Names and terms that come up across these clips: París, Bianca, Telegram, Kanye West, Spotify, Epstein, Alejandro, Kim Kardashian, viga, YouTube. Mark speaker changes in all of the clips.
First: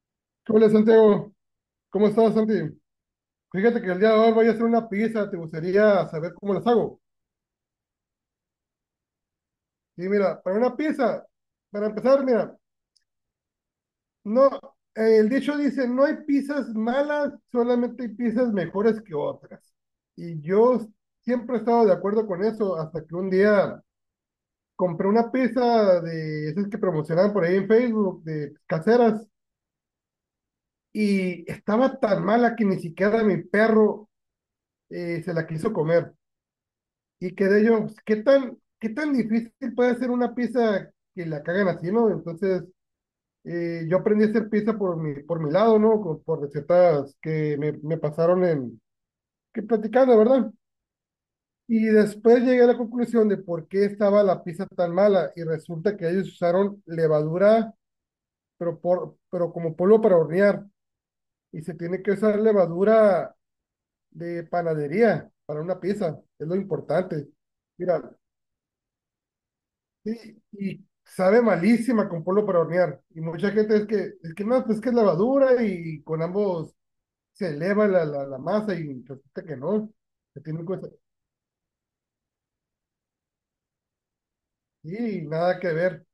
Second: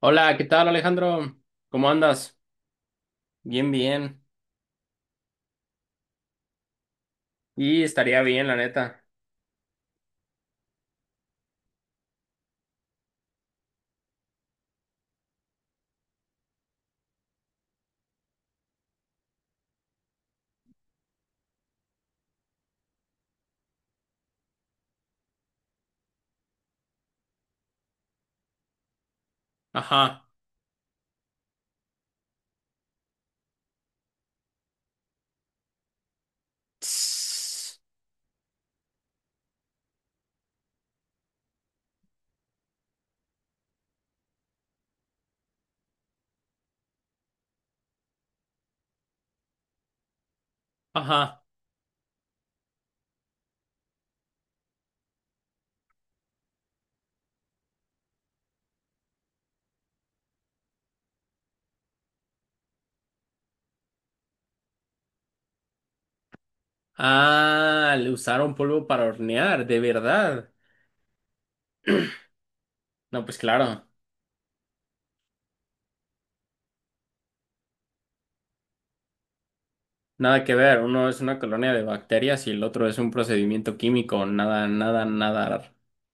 Speaker 1: Hola, ¿qué tal
Speaker 2: Hola Santiago,
Speaker 1: Alejandro? ¿Cómo
Speaker 2: ¿cómo estás
Speaker 1: andas?
Speaker 2: Santi?
Speaker 1: Bien,
Speaker 2: Fíjate que el día de
Speaker 1: bien.
Speaker 2: hoy voy a hacer una pizza, ¿te gustaría saber cómo las hago?
Speaker 1: Y estaría bien, la neta.
Speaker 2: Y mira, para una pizza, para empezar, mira, no, el dicho dice, no hay pizzas malas, solamente hay pizzas mejores que otras. Y yo siempre he estado de acuerdo con eso, hasta que un día compré una pizza de esas que promocionaban por ahí en Facebook, de caseras,
Speaker 1: Ajá.
Speaker 2: y estaba tan mala que ni siquiera mi perro se la quiso comer. Y quedé
Speaker 1: Tss,
Speaker 2: yo, pues, ¿qué tan difícil puede ser una pizza que la cagan así, no? Entonces, yo aprendí a hacer pizza por mi lado, ¿no? Por recetas que me pasaron que platicando, ¿verdad?
Speaker 1: ajá.
Speaker 2: Y después llegué a la conclusión de por qué estaba la pizza tan mala y resulta que ellos usaron levadura, pero como polvo para hornear y se tiene que usar levadura de panadería para una pizza, es lo importante.
Speaker 1: Ah,
Speaker 2: Mira,
Speaker 1: le usaron polvo para hornear, de
Speaker 2: sí,
Speaker 1: verdad.
Speaker 2: y sabe malísima con polvo para hornear. Y
Speaker 1: No, pues
Speaker 2: mucha gente es
Speaker 1: claro,
Speaker 2: que, es que no, pues es que es levadura y con ambos se eleva la masa y resulta que no, que
Speaker 1: nada que
Speaker 2: tiene
Speaker 1: ver.
Speaker 2: cosa.
Speaker 1: Uno es una colonia de bacterias y el otro es un procedimiento químico. Nada, nada,
Speaker 2: Sí, nada que
Speaker 1: nada.
Speaker 2: ver.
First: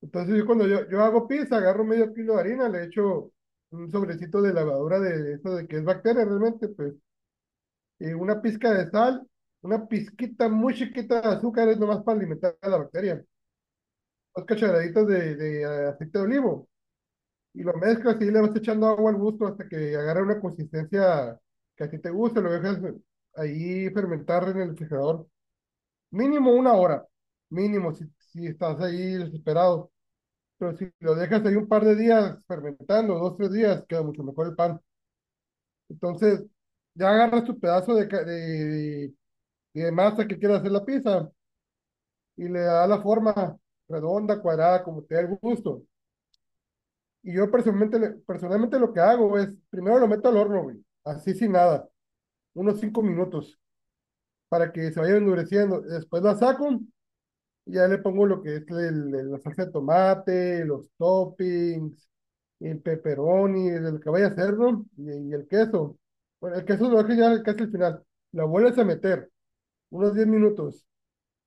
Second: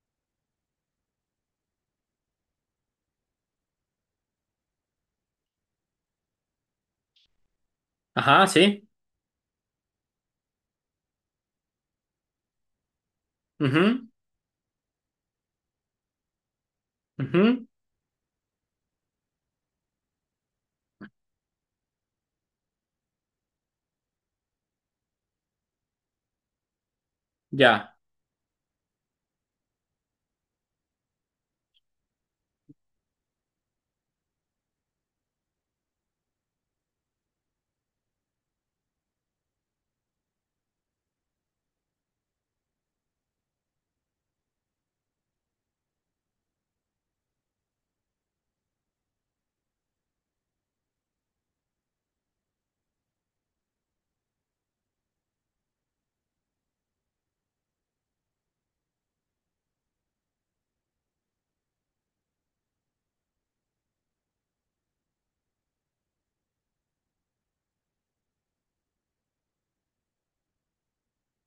Speaker 2: Entonces yo, cuando yo hago pizza, agarro medio kilo de harina, le echo un sobrecito de levadura de eso de que es bacteria realmente, pues, y una
Speaker 1: Ajá,
Speaker 2: pizca
Speaker 1: sí.
Speaker 2: de sal, una pizquita muy chiquita de azúcar es nomás para alimentar a la bacteria,
Speaker 1: Mhm.
Speaker 2: 2 cucharaditas de aceite de olivo. Y
Speaker 1: Mhm.
Speaker 2: lo mezclas y le vas echando agua al gusto hasta que agarre una consistencia que a ti te guste, lo dejas ahí fermentar en el refrigerador. Mínimo una hora, mínimo
Speaker 1: Ya.
Speaker 2: si estás ahí desesperado. Pero si lo dejas ahí un par de días fermentando, 2, 3 días, queda mucho mejor el pan. Entonces, ya agarras tu pedazo de, ca- de, de masa que quieras hacer la pizza y le das la forma redonda, cuadrada, como te dé el gusto. Y yo personalmente lo que hago es, primero lo meto al horno, güey, así sin nada, unos 5 minutos, para que se vaya endureciendo. Después la saco y ya le pongo lo que es la salsa de tomate, los toppings, el pepperoni, el que vaya a hacer, ¿no? Y el queso. Bueno, el queso lo dejo ya casi al final. Lo vuelves a meter, unos 10 minutos.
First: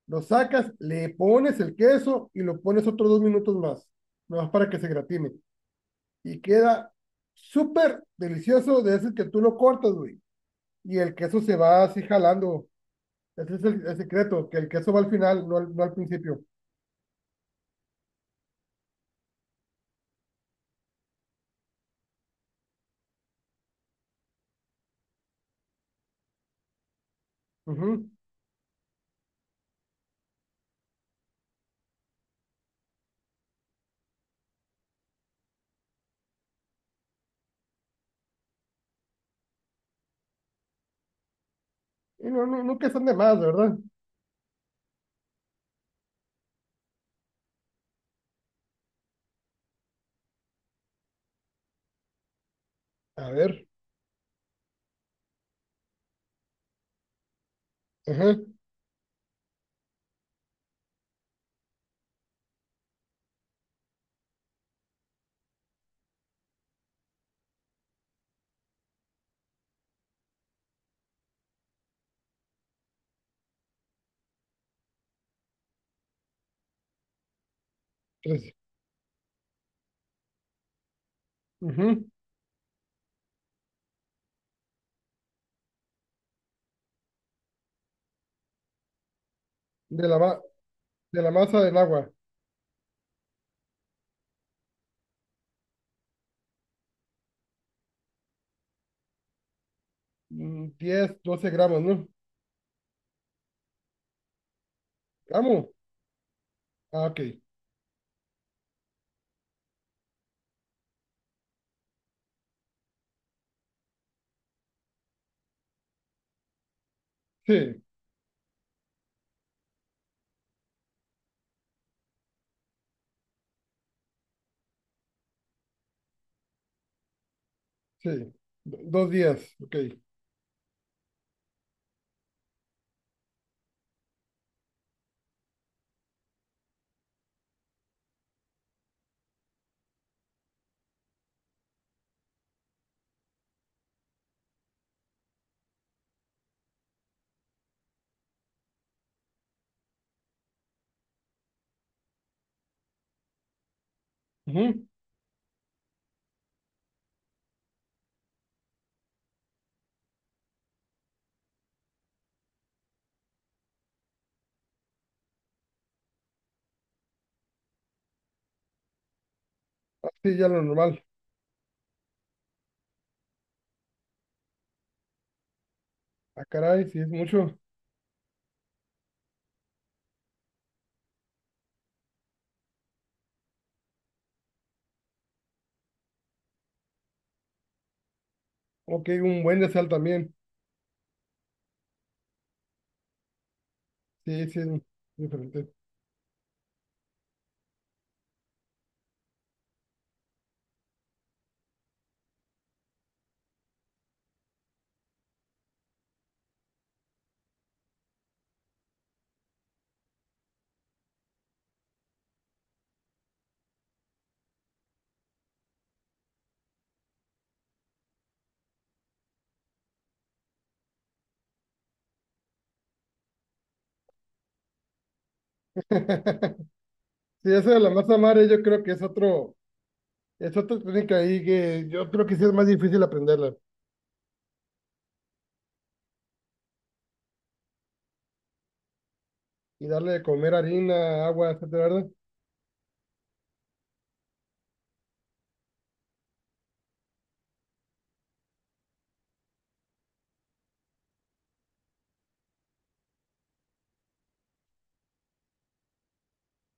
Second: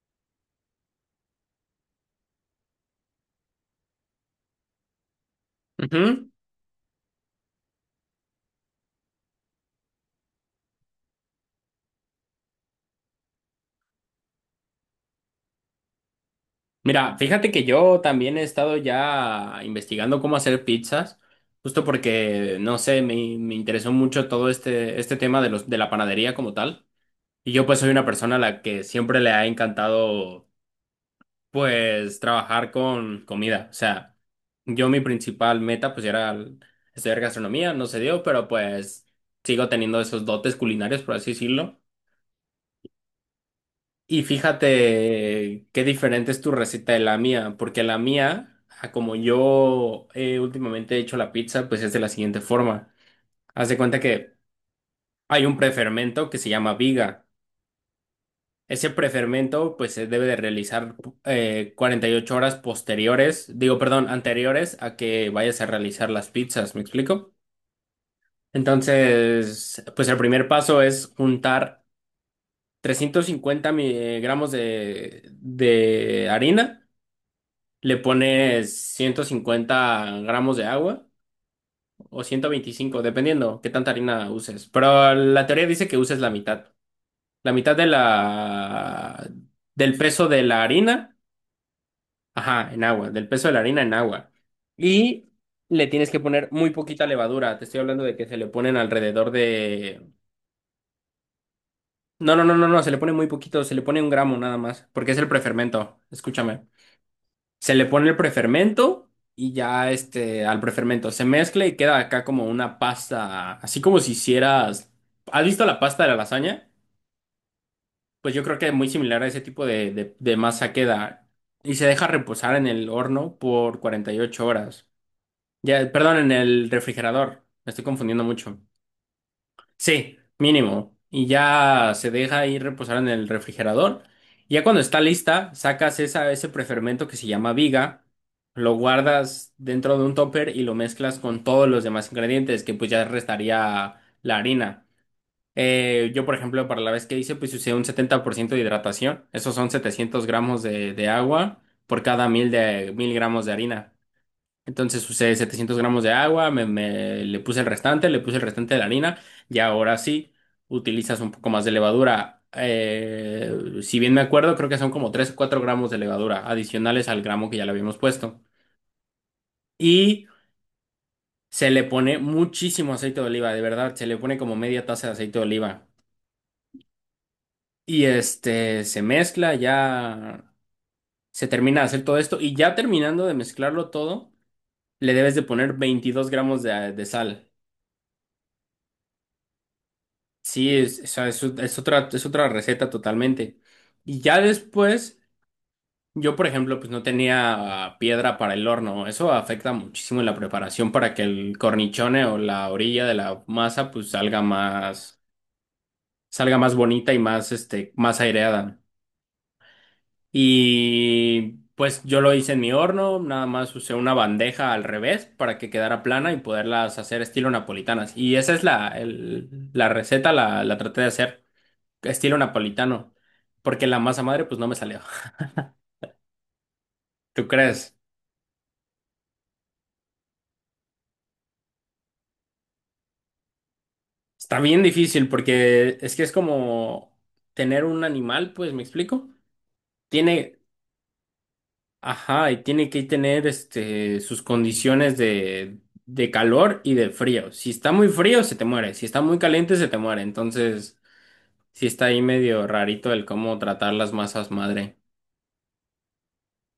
Speaker 2: Lo sacas, le pones el queso y lo pones otros 2 minutos más para que se gratine.
Speaker 1: Mhm.
Speaker 2: Y queda súper delicioso de ese que tú lo cortas, güey. Y el queso se va así jalando. Ese es el secreto, que el queso va al final, no al principio.
Speaker 1: Mira, fíjate que yo también he estado ya investigando cómo hacer pizzas, justo porque, no sé, me interesó mucho todo este, tema de la panadería como tal. Y yo pues soy una
Speaker 2: Ujú.
Speaker 1: persona a la que siempre le ha encantado pues trabajar con comida. O sea, yo mi principal meta pues era estudiar gastronomía, no se dio, pero pues sigo teniendo esos dotes culinarios, por así decirlo.
Speaker 2: Y no, no, nunca están de más, ¿verdad?
Speaker 1: Y fíjate qué diferente es tu receta de la mía, porque la mía, a como yo últimamente he hecho la pizza, pues es de la siguiente forma.
Speaker 2: A ver.
Speaker 1: Haz de cuenta que hay un prefermento que se llama viga.
Speaker 2: Ajá.
Speaker 1: Ese prefermento pues se debe de realizar 48 horas posteriores, digo, perdón, anteriores a que vayas a realizar las pizzas, ¿me explico? Entonces, pues el primer paso es juntar 350 gramos de harina. Le
Speaker 2: Tres.
Speaker 1: pones 150 gramos de agua
Speaker 2: Ujú.
Speaker 1: o 125, dependiendo qué tanta harina uses. Pero la teoría dice que uses la mitad. La mitad de la del
Speaker 2: De la,
Speaker 1: peso
Speaker 2: ma-
Speaker 1: de la harina,
Speaker 2: de la masa del agua.
Speaker 1: ajá, en agua, del peso de la harina en agua. Y le tienes que poner muy poquita levadura. Te estoy hablando de que se le ponen alrededor de.
Speaker 2: 10, 12 gramos, ¿no?
Speaker 1: No, no, no, no, no, se le pone muy poquito, se le pone 1 gramo nada más, porque es el
Speaker 2: ¿Gramo?
Speaker 1: prefermento. Escúchame.
Speaker 2: Ah, ok.
Speaker 1: Se le pone el prefermento y ya este, al prefermento se mezcla y queda acá como una pasta, así como si hicieras. ¿Has visto la pasta de la lasaña?
Speaker 2: Sí,
Speaker 1: Pues yo creo que es muy similar a ese tipo de masa queda y se deja reposar en el horno por 48 horas. Ya, perdón, en el refrigerador. Me estoy
Speaker 2: sí.
Speaker 1: confundiendo mucho.
Speaker 2: 2 días, ok.
Speaker 1: Sí, mínimo. Y ya se deja ahí reposar en el refrigerador. Y ya cuando está lista, sacas ese prefermento que se llama viga, lo guardas dentro de un topper y lo mezclas con todos los demás ingredientes, que pues ya restaría la harina. Yo, por ejemplo, para la vez que hice, pues usé un 70% de hidratación. Esos son 700 gramos de agua por cada mil gramos de harina.
Speaker 2: Ujú.
Speaker 1: Entonces usé 700 gramos de agua, le puse el restante de la harina y ahora sí utilizas un poco más de levadura. Si bien me acuerdo, creo que son como 3, o 4 gramos de levadura adicionales al gramo que ya le habíamos puesto.
Speaker 2: Ah,
Speaker 1: Y
Speaker 2: sí, ya lo normal.
Speaker 1: se le pone muchísimo aceite de oliva, de verdad, se le pone como media taza de aceite de oliva.
Speaker 2: Ah, caray, sí es mucho.
Speaker 1: Y este se mezcla, ya se termina de hacer todo esto y ya terminando de mezclarlo todo, le debes de poner 22 gramos de sal.
Speaker 2: Ok, un buen de sal también.
Speaker 1: Sí, o sea, es otra, es otra receta totalmente. Y ya
Speaker 2: Sí, sí, es
Speaker 1: después,
Speaker 2: diferente.
Speaker 1: yo por ejemplo, pues no tenía piedra para el horno. Eso afecta muchísimo la preparación para que el cornichone o la orilla de la masa pues salga más bonita y más, este, más aireada. Y pues yo lo hice en mi horno, nada más usé una bandeja al revés para que quedara plana y poderlas hacer estilo napolitanas. Y esa es la receta, la traté de hacer. Estilo napolitano, porque la masa madre pues no me salió. ¿Tú
Speaker 2: Sí, eso de la
Speaker 1: crees?
Speaker 2: masa madre yo creo que es otro, es otra técnica ahí que yo creo que sí es más difícil aprenderla
Speaker 1: Está bien difícil porque es que es como tener un animal, pues, ¿me explico?
Speaker 2: y darle de comer
Speaker 1: Tiene,
Speaker 2: harina, agua, etcétera, ¿verdad?
Speaker 1: ajá, y tiene que tener este sus condiciones de calor y de frío. Si está muy frío, se te muere. Si está muy caliente, se te muere. Entonces, sí está ahí medio rarito el cómo tratar las masas madre.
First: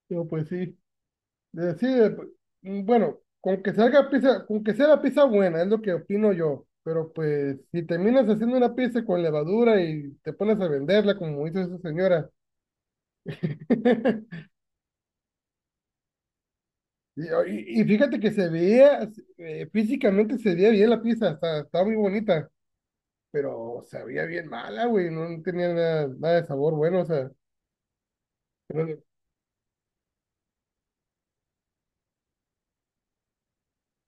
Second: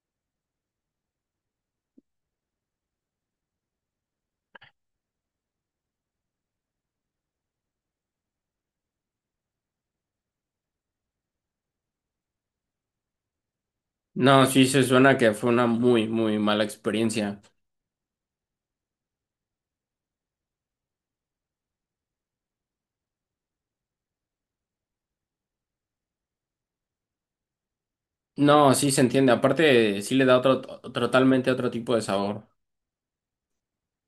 Speaker 2: Digo, pues sí, sí, bueno, con que salga pizza, con que sea la pizza buena, es lo que opino yo, pero pues si terminas haciendo una pizza con levadura y te pones a venderla, como hizo esa señora.
Speaker 1: No, sí se suena que fue una muy, muy mala
Speaker 2: y,
Speaker 1: experiencia.
Speaker 2: y- y fíjate que se veía, físicamente se veía bien la pizza, está muy bonita, pero sabía bien mala, güey, no tenía nada, nada de sabor bueno, o sea,
Speaker 1: No, sí
Speaker 2: pero,
Speaker 1: se entiende. Aparte, sí le da otro, totalmente otro tipo de sabor.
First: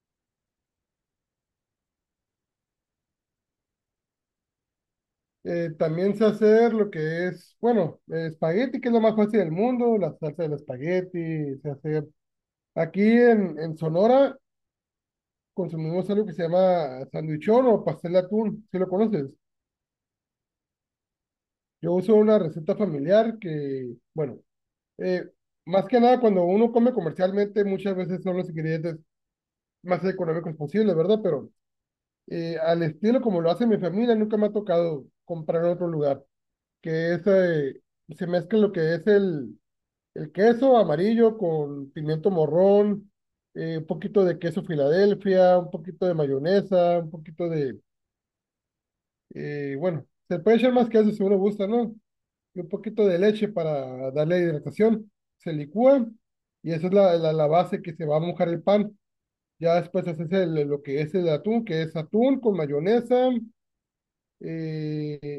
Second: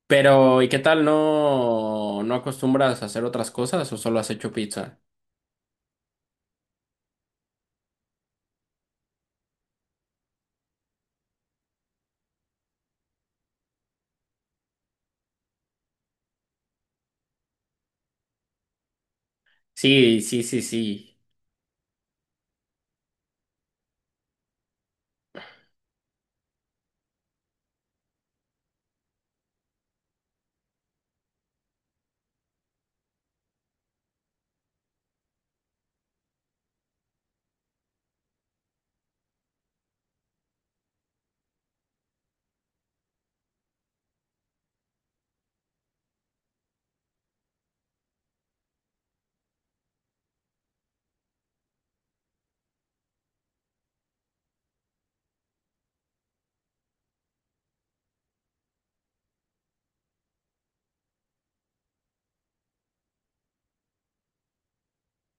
Speaker 1: Pero, ¿y qué tal? ¿No acostumbras a hacer otras cosas o solo has hecho pizza?
Speaker 2: también sé hacer lo que es, bueno, espagueti, que es lo más fácil del mundo, la salsa del espagueti, sé hacer. Aquí en Sonora consumimos algo que se llama sandwichón o pastel de atún, si lo conoces.
Speaker 1: Sí, sí, sí, sí.
Speaker 2: Yo uso una receta familiar que, bueno, eh, más que nada cuando uno come comercialmente, muchas veces son los ingredientes más económicos posibles, ¿verdad? Pero al estilo como lo hace mi familia, nunca me ha tocado comprar en otro lugar, que es, se mezcla lo que es el queso amarillo con pimiento morrón, un poquito de queso Filadelfia, un poquito de mayonesa, un poquito de, bueno, se puede echar más queso si uno gusta, ¿no? Y un poquito de leche para darle hidratación, se licúa y esa es la base que se va a mojar el pan. Ya después haces lo que es el atún, que es atún con mayonesa, eh,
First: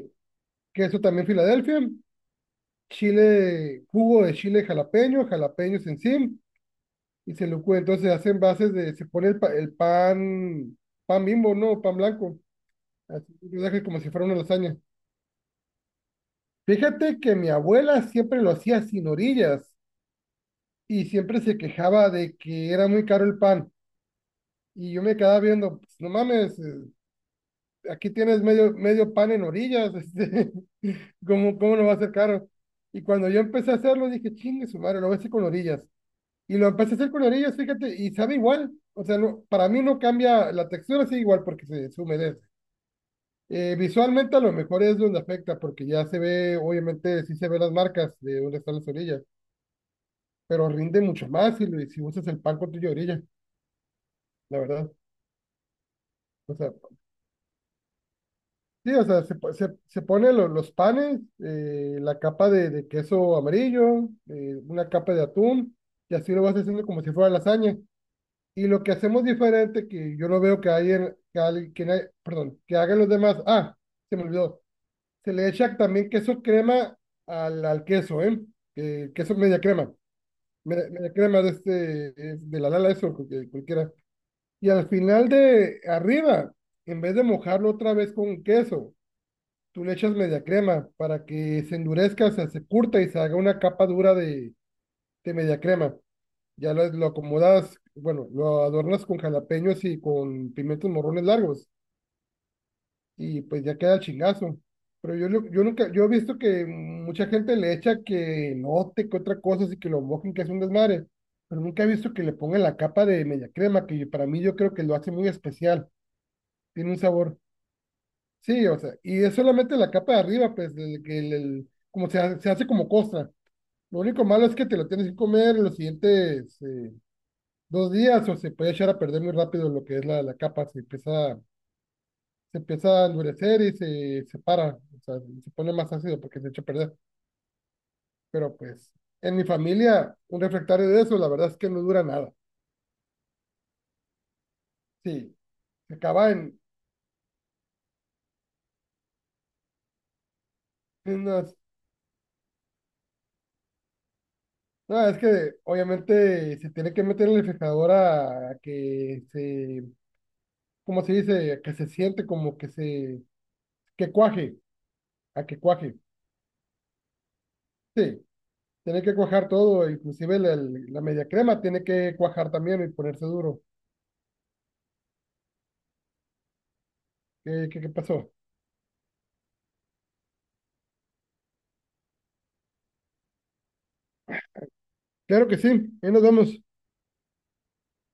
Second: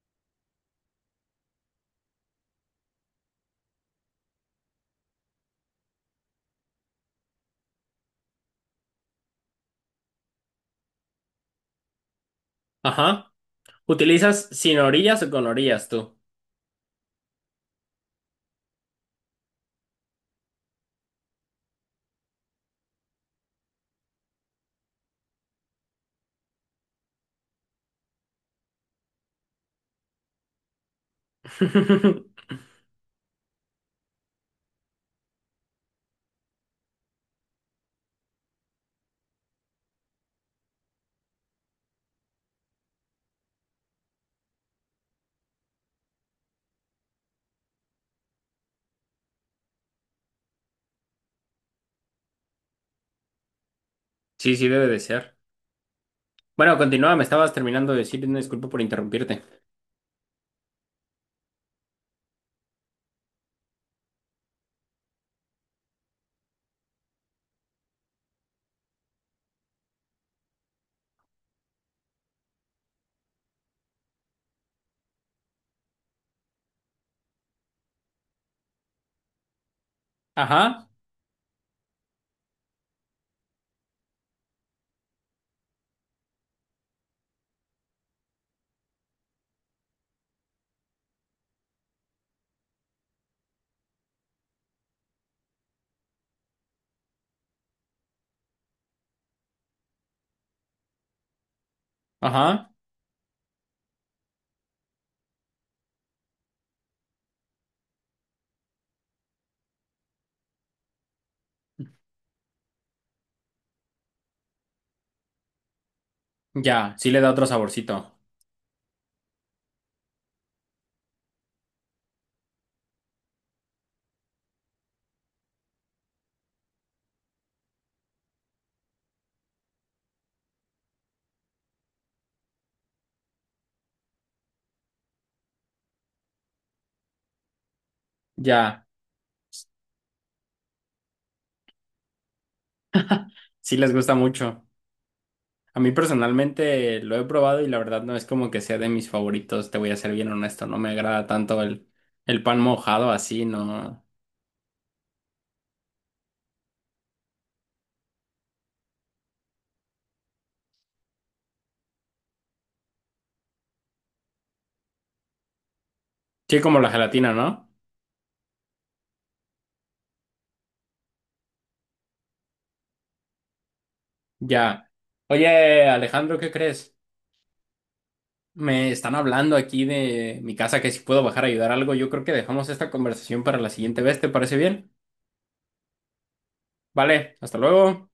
Speaker 2: queso también Filadelfia, chile, jugo de chile jalapeño, jalapeños en sí, y entonces hacen bases de, se pone el pan, pan bimbo, ¿no? Pan blanco, así
Speaker 1: Ajá.
Speaker 2: lo deja como si fuera una
Speaker 1: ¿Utilizas
Speaker 2: lasaña.
Speaker 1: sin orillas o con orillas tú?
Speaker 2: Fíjate que mi abuela siempre lo hacía sin orillas y siempre se quejaba de que era muy caro el pan. Y yo me quedaba viendo, pues, no mames, aquí tienes medio, medio pan en orillas, este, ¿cómo no va a ser caro? Y cuando yo empecé a hacerlo, dije, chingue su madre, lo voy a hacer con orillas. Y lo empecé a hacer con orillas, fíjate, y sabe igual. O sea, para mí no cambia, la textura sigue igual porque se humedece. Visualmente a lo mejor es donde afecta, porque ya se ve, obviamente sí se ven las marcas de dónde están las orillas, pero rinde mucho más si usas el pan con tu orilla,
Speaker 1: Sí,
Speaker 2: la
Speaker 1: sí, debe
Speaker 2: verdad.
Speaker 1: de ser.
Speaker 2: O sea,
Speaker 1: Bueno, continúa, me estabas terminando de decir, una disculpa por
Speaker 2: sí, o sea, se,
Speaker 1: interrumpirte.
Speaker 2: po- se, se pone los panes, la capa de queso amarillo, una capa de atún, y así lo vas haciendo como si fuera lasaña. Y lo que hacemos diferente, que yo no veo que hay en, que alguien, que hay- perdón, que hagan los demás. Ah, se me olvidó. Se le echa también queso crema al queso, ¿eh? Queso media crema. Media,
Speaker 1: Ajá,
Speaker 2: media crema de este, de la lala, eso, cualquiera. Y al final de arriba, en vez de mojarlo otra vez con queso, tú le echas media crema para que se endurezca, o sea, se curta y se haga una capa dura de media crema. Ya lo acomodas, bueno, lo adornas con jalapeños y con pimientos morrones largos
Speaker 1: ajá.
Speaker 2: y pues ya queda el chingazo. Pero yo nunca, yo he visto que mucha gente le echa que note que otra cosa, así que lo mojen, que es un desmadre. Pero nunca he visto que le pongan la capa de media crema, que para mí yo creo que lo hace muy especial. Tiene
Speaker 1: Ya,
Speaker 2: un
Speaker 1: sí le da
Speaker 2: sabor.
Speaker 1: otro saborcito.
Speaker 2: Sí, o sea, y es solamente la capa de arriba, pues, del- que el- como se, ha- se hace como costra. Lo único malo es que te lo tienes que comer en los siguientes, 2 días o se puede echar a perder muy rápido lo que es la capa, se empieza a endurecer y se separa, o sea, se pone más ácido porque se echa a perder. Pero
Speaker 1: Ya,
Speaker 2: pues en mi familia, un refractario de eso, la verdad es que no dura nada.
Speaker 1: sí les gusta mucho.
Speaker 2: Sí,
Speaker 1: A mí
Speaker 2: se acaba
Speaker 1: personalmente lo he probado y la verdad no es como que sea de mis favoritos, te voy a ser bien honesto, no me
Speaker 2: en
Speaker 1: agrada
Speaker 2: unas...
Speaker 1: tanto el pan mojado así, no.
Speaker 2: No, es que obviamente se tiene que meter en el refrigerador a que se, ¿cómo se dice? A que se siente como que que cuaje, a que cuaje.
Speaker 1: Sí, como la gelatina, ¿no?
Speaker 2: Sí, tiene que cuajar todo, inclusive la media crema tiene que cuajar también y ponerse duro.
Speaker 1: Ya. Oye, Alejandro, ¿qué crees?
Speaker 2: ¿Qué pasó?
Speaker 1: Me están hablando aquí de mi casa que si puedo bajar a ayudar algo, yo creo que dejamos esta conversación para la siguiente vez, ¿te parece bien?
Speaker 2: Claro que sí, ahí nos vemos.
Speaker 1: Vale, hasta luego.